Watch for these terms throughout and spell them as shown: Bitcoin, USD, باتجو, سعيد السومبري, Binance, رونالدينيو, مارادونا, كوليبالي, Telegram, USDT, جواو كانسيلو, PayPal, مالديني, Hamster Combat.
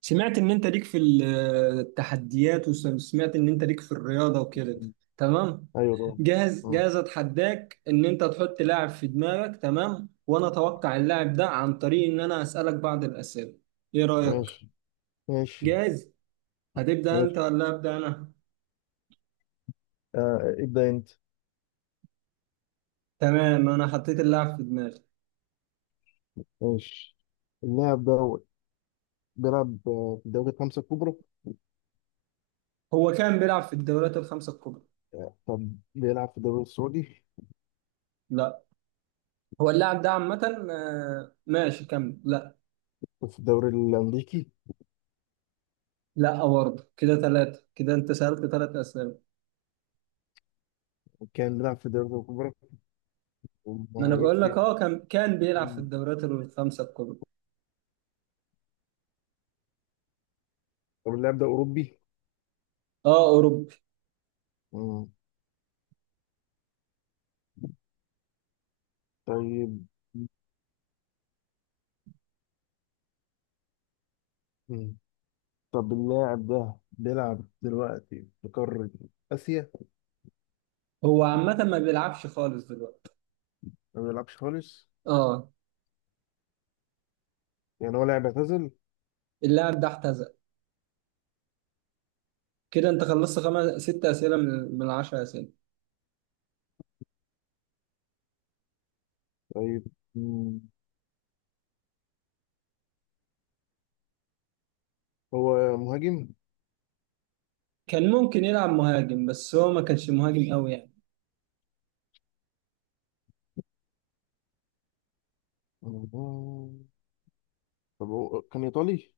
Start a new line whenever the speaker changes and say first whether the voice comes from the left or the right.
right: سمعت ان انت ليك في التحديات، وسمعت ان انت ليك في الرياضه وكده.
left: مم.
right: تمام.
left: ايوه، طبعا.
right: جاهز؟
left: مم.
right: جاهز؟ اتحداك ان انت تحط لاعب في دماغك. تمام، وانا اتوقع اللاعب ده عن طريق ان انا اسالك بعض الاسئله. ايه رايك؟
left: ماشي. ماشي.
right: جاهز؟ هتبدا انت
left: ماشي.
right: ولا ابدا انا؟
left: آه، ابدا انت.
right: تمام، انا حطيت اللاعب في دماغي.
left: ماشي. اللاعب ده بيلعب في الدوري الخمسة الكبرى.
right: هو كان بيلعب في الدوريات الخمسه الكبرى؟
left: طب بيلعب في الدوري السعودي،
right: لا. هو اللاعب ده عامه، ماشي كمل. لا،
left: وفي الدوري الأمريكي،
right: لا برضه كده، ثلاثه، كده انت سالت 3 اسئله.
left: وكان بيلعب في الدوري الكبرى.
right: ما انا
left: وهيروح
right: بقول لك،
left: فين؟
right: اه، كان بيلعب في
left: مم.
right: الدوريات الخمسه الكبرى.
left: طب اللاعب ده أوروبي؟
right: اه اوروبي.
left: مم. طيب. مم. طب اللاعب ده بيلعب دلوقتي في قارة آسيا.
right: هو عامه ما بيلعبش خالص دلوقتي.
left: ما بيلعبش خالص.
right: اه.
left: يعني هو لاعب اعتزل.
right: اللاعب ده اعتزل. كده انت خلصت خمس ست اسئله من 10 اسئله.
left: طيب. مم. هو مهاجم؟
right: كان ممكن يلعب مهاجم بس هو ما كانش مهاجم قوي يعني.
left: آه. طب هو كان إيطالي؟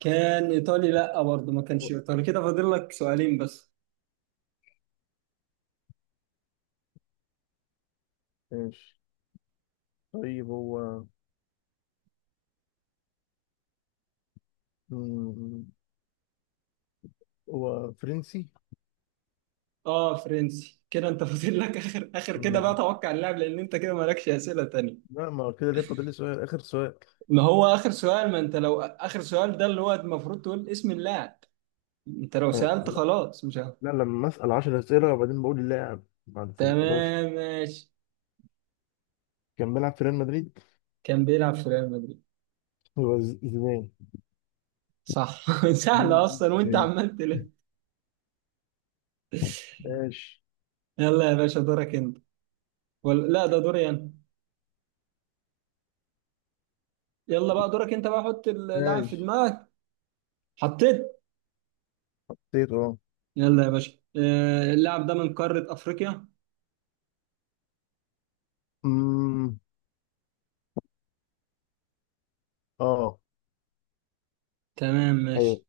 right: كان ايطالي؟ لا، برضه ما كانش ايطالي. كده فاضل لك سؤالين بس.
left: ماشي. طيب مم، هو فرنسي.
right: اه فرنسي. كده انت فاضل لك اخر كده، بقى
left: مم.
right: توقع اللاعب، لان انت كده مالكش اسئله تانية.
left: لا، ما هو كده ليه فاضل لي سؤال، آخر سؤال.
right: ما هو اخر سؤال. ما انت لو اخر سؤال ده، اللي هو المفروض تقول اسم اللاعب. انت لو سألت
left: آه.
right: خلاص مش عارف.
left: لا، لما أسأل 10 أسئلة وبعدين بقول اللاعب بعد في ال 11.
right: تمام ماشي.
left: كان بيلعب في ريال مدريد.
right: كان بيلعب في ريال مدريد؟
left: هو زيدان.
right: صح.
left: مين-
right: سهلة
left: مين-
right: أصلا وأنت
left: مين؟
right: عمال تلف.
left: ماشي.
right: يلا يا باشا، دورك أنت. ولا، لا، ده دوري أنا. يلا بقى دورك أنت بقى، حط اللاعب في
left: ماشي.
right: دماغك. حطيت.
left: نسيت، اه.
right: يلا يا باشا، اللاعب ده من قارة أفريقيا.
left: أمم، اه،
right: تمام
left: أيوه.
right: ماشي.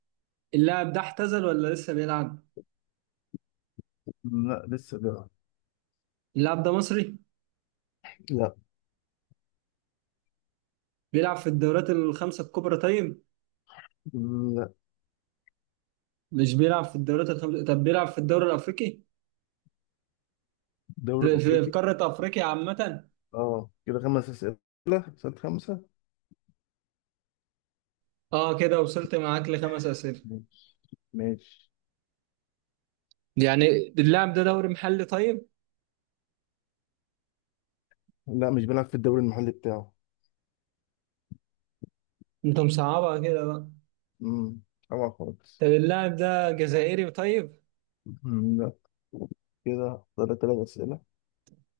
right: اللاعب ده اعتزل ولا لسه بيلعب؟
left: لا، لسه ده.
right: اللاعب ده مصري؟
left: لا.
right: بيلعب في الدورات الخمسة الكبرى؟ طيب.
left: مم، لا.
right: مش بيلعب في الدورات الخمسة. طب بيلعب في الدوري الأفريقي؟
left: الدوري
right: في
left: الأفريقي.
right: قارة أفريقيا عامة.
left: اه، كده خمس أسئلة. سؤال خمسة.
right: اه كده وصلت معاك لخمس اسئله،
left: ماشي. ماشي.
right: يعني. اللاعب ده دوري محلي؟ طيب.
left: لا مش بيلعب في الدوري المحلي بتاعه.
right: انت مصعبها كده بقى.
left: امم. اوعى خالص.
right: طب اللاعب ده جزائري؟ طيب.
left: مم، لا. كده ثلاث اسئله.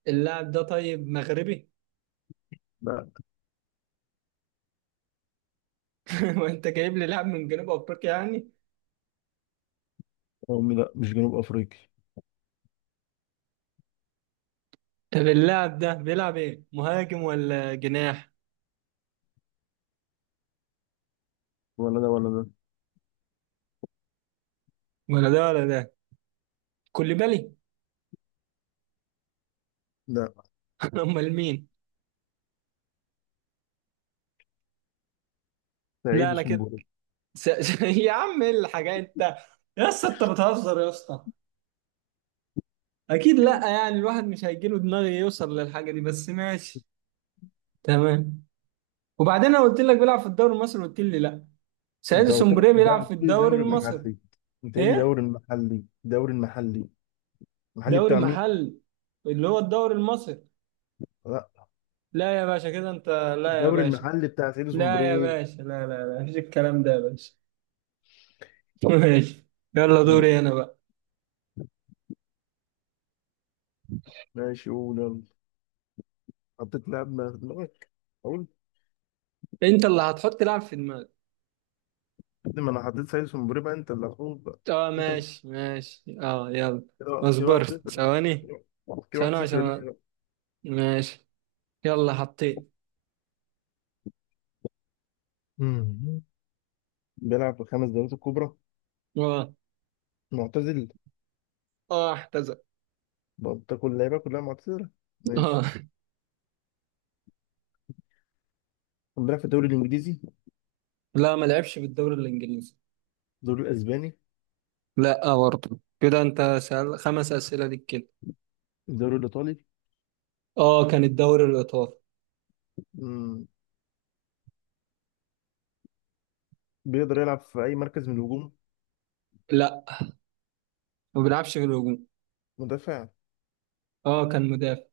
right: اللاعب ده طيب مغربي؟
left: لا.
right: وانت جايب لي لاعب من جنوب افريقيا يعني.
left: أمي، لا، مش جنوب افريقي.
right: طب اللاعب ده بيلعب ايه، مهاجم ولا جناح؟
left: ولا ده ولا ده.
right: ولا ده ولا ده. كوليبالي؟
left: لا.
right: امال مين؟
left: سعيد
right: لا، لا كده.
left: وسنبل.
right: يا عم ايه الحاجات؟ انت. يا اسطى، انت بتهزر يا اسطى. اكيد لا، يعني الواحد مش هيجيله دماغ يوصل للحاجه دي، بس ماشي. تمام. وبعدين انا قلت لك بيلعب في الدوري المصري، قلت لي لا. سعيد
left: انت قلت لك
right: السومبري
left: ده،
right: بيلعب في
left: قلت لي
right: الدوري
left: دوري
right: المصري.
left: محلي. انت قايل لي دوري
right: ايه.
left: المحلي، دوري المحلي. المحلي
right: دوري
left: بتاع مين؟
right: محل، اللي هو الدوري المصري.
left: لا.
right: لا يا باشا، كده انت. لا يا
left: الدوري
right: باشا.
left: المحلي بتاع سعيد
right: لا يا
left: سومبري.
right: باشا، لا، لا، لا، مفيش الكلام ده يا باشا. ماشي. يلا دوري انا بقى.
left: ماشي، قول يلا. حطيت لاعب ما في دماغك، اقول.
right: انت اللي هتحط لاعب في دماغك.
left: كده ما انا حطيت سعيد سومبري، بقى انت اللي هتقول بقى.
right: اه،
left: انت
right: ماشي ماشي، اه، يلا.
left: كده
right: اصبر
left: واحد صفر ليه؟
right: ثواني.
left: كده واحد
right: ثواني
left: صفر
right: عشان.
left: ليه؟
right: ماشي. يلا حطيت.
left: مم. بيلعب في خمس دوريات الكبرى.
right: اه.
left: معتزل.
right: اه احتزل.
left: بقى كل اللعيبه كلها معتزله. ماشي.
right: اه.
left: بيلعب في الدوري الانجليزي.
right: لا ما لعبش في الدوري الانجليزي.
left: الدوري الاسباني.
right: لا، برضه كده انت. سأل خمس اسئله ليك كده.
left: الدوري الايطالي.
right: اه كان الدوري الايطالي.
left: مم. بيقدر يلعب في اي مركز من الهجوم.
right: لا، ما بيلعبش في الهجوم.
left: مدافع.
right: اه كان مدافع.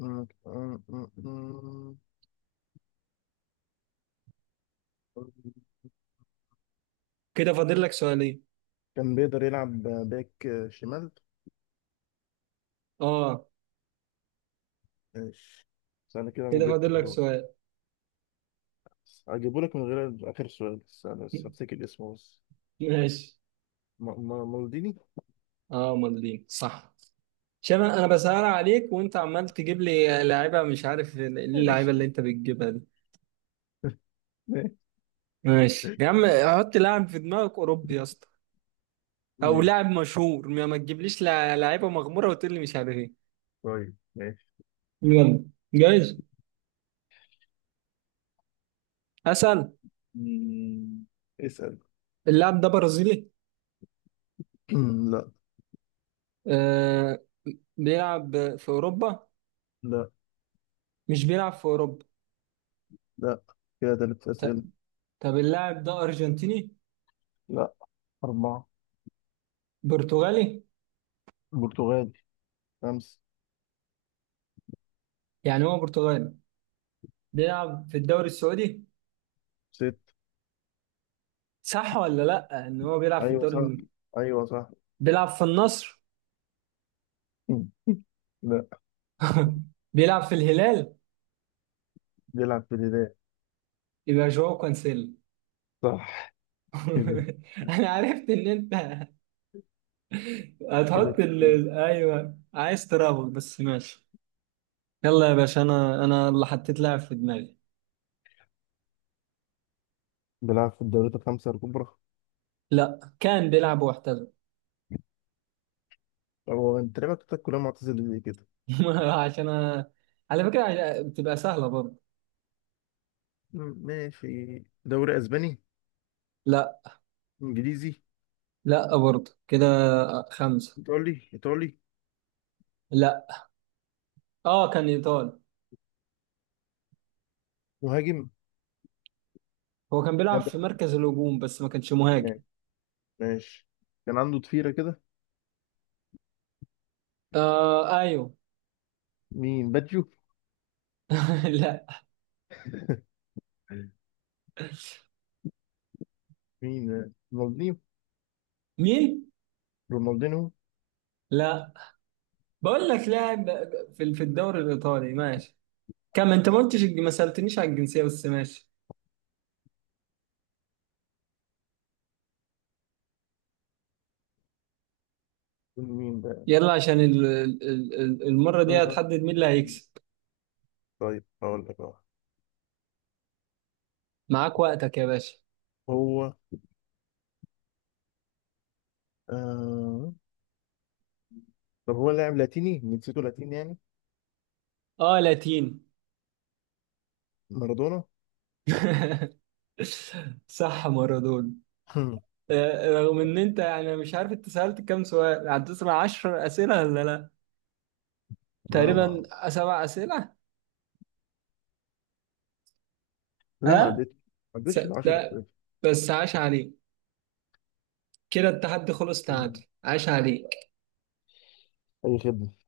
left: مم. مم. مم. مم.
right: كده فاضل لك سؤالين.
left: كان بيقدر يلعب باك شمال.
right: اه
left: ماشي. بس انا كده انا
right: كده
left: جبت
right: فاضل لك
left: خلاص.
right: سؤال.
left: هجيبه لك من غير اخر سؤال، بس انا بس هفتكر اسمه بس.
right: ماشي.
left: مالديني.
right: اه مالدين صح. شباب، انا بسأل عليك وانت عمال تجيب لي لعيبه مش عارف ايه اللعيبه اللي
left: ماشي.
right: انت بتجيبها دي.
left: ماشي.
right: ماشي يا عم. حط لاعب في دماغك اوروبي يا اسطى. او
left: ماشي.
right: لاعب مشهور، ما تجيبليش لعيبه مغموره وتقول لي مش عارف ايه.
left: طيب، ماشي.
right: يلا. جايز. اسال.
left: مم. اسأل.
right: اللاعب ده برازيلي؟
left: أمم، لا.
right: آه. بيلعب في أوروبا؟
left: لا،
right: مش بيلعب في أوروبا.
left: لا، كده تلات
right: ط-
left: أسئلة.
right: طب اللاعب ده أرجنتيني؟
left: لا. أربعة.
right: برتغالي.
left: برتغالي. خمسة.
right: يعني هو برتغالي. بيلعب في الدوري السعودي؟
left: ست.
right: صح ولا لأ، إن هو بيلعب في
left: أيوة، صح. أيوة، صح.
right: بيلعب في النصر؟
left: أمم، لا.
right: بيلعب في الهلال؟
left: بيلعب في الهلال.
right: يبقى جواو كانسيلو.
left: صح. كده.
right: أنا عرفت إن أنت
left: كده
right: أيوه عايز ترابط، بس ماشي. يلا يا باشا، أنا اللي حطيت لاعب في دماغي.
left: بيلعب في الدوريات الخمسة الكبرى.
right: لأ كان بيلعب واحترف.
left: هو أنت لعبك بتاعتك كلها معتزل زي كده.
right: عشان أ... على فكرة، بتبقى سهلة برضه.
left: ماشي. دوري أسباني؟
right: لا.
left: إنجليزي؟
right: لا برضه كده. خمسة.
left: إيطالي، إيطالي.
right: لا. اه كان ايطالي.
left: مهاجم.
right: هو كان بيلعب
left: كان بيلعب
right: في مركز الهجوم بس ما كانش مهاجم.
left: هناك. ماشي. كان عنده ضفيرة كده.
right: آه ايوه.
left: مين، باتجو؟
right: لا.
left: مين، رونالدينيو؟
right: مين؟
left: رونالدينيو؟
right: لا بقول لك لاعب، في الدوري الايطالي ماشي. كم انت ما قلتش، ما سألتنيش على الجنسية، بس ماشي.
left: مين؟
right: يلا عشان المرة دي
left: بقى،
right: هتحدد مين اللي هيكسب.
left: طيب هقول لك اهو.
right: معاك وقتك يا باشا.
left: هو آه... طب هو لاعب لاتيني، جنسيته لاتيني يعني.
right: اه لاتين.
left: مارادونا.
right: صح مارادونا. رغم ان انت يعني مش عارف، انت سألت كام سؤال، عديت من 10 اسئله ولا لا.
left: لا،
right: تقريبا
left: ما
right: 7 اسئله.
left: لا، ما
right: ها.
left: عدتش. ما
right: س...
left: عدتش ال 10.
right: لا، بس عاش عليه. كده التحدي خلص تعادل، عاش عليه.
left: اي خدمه.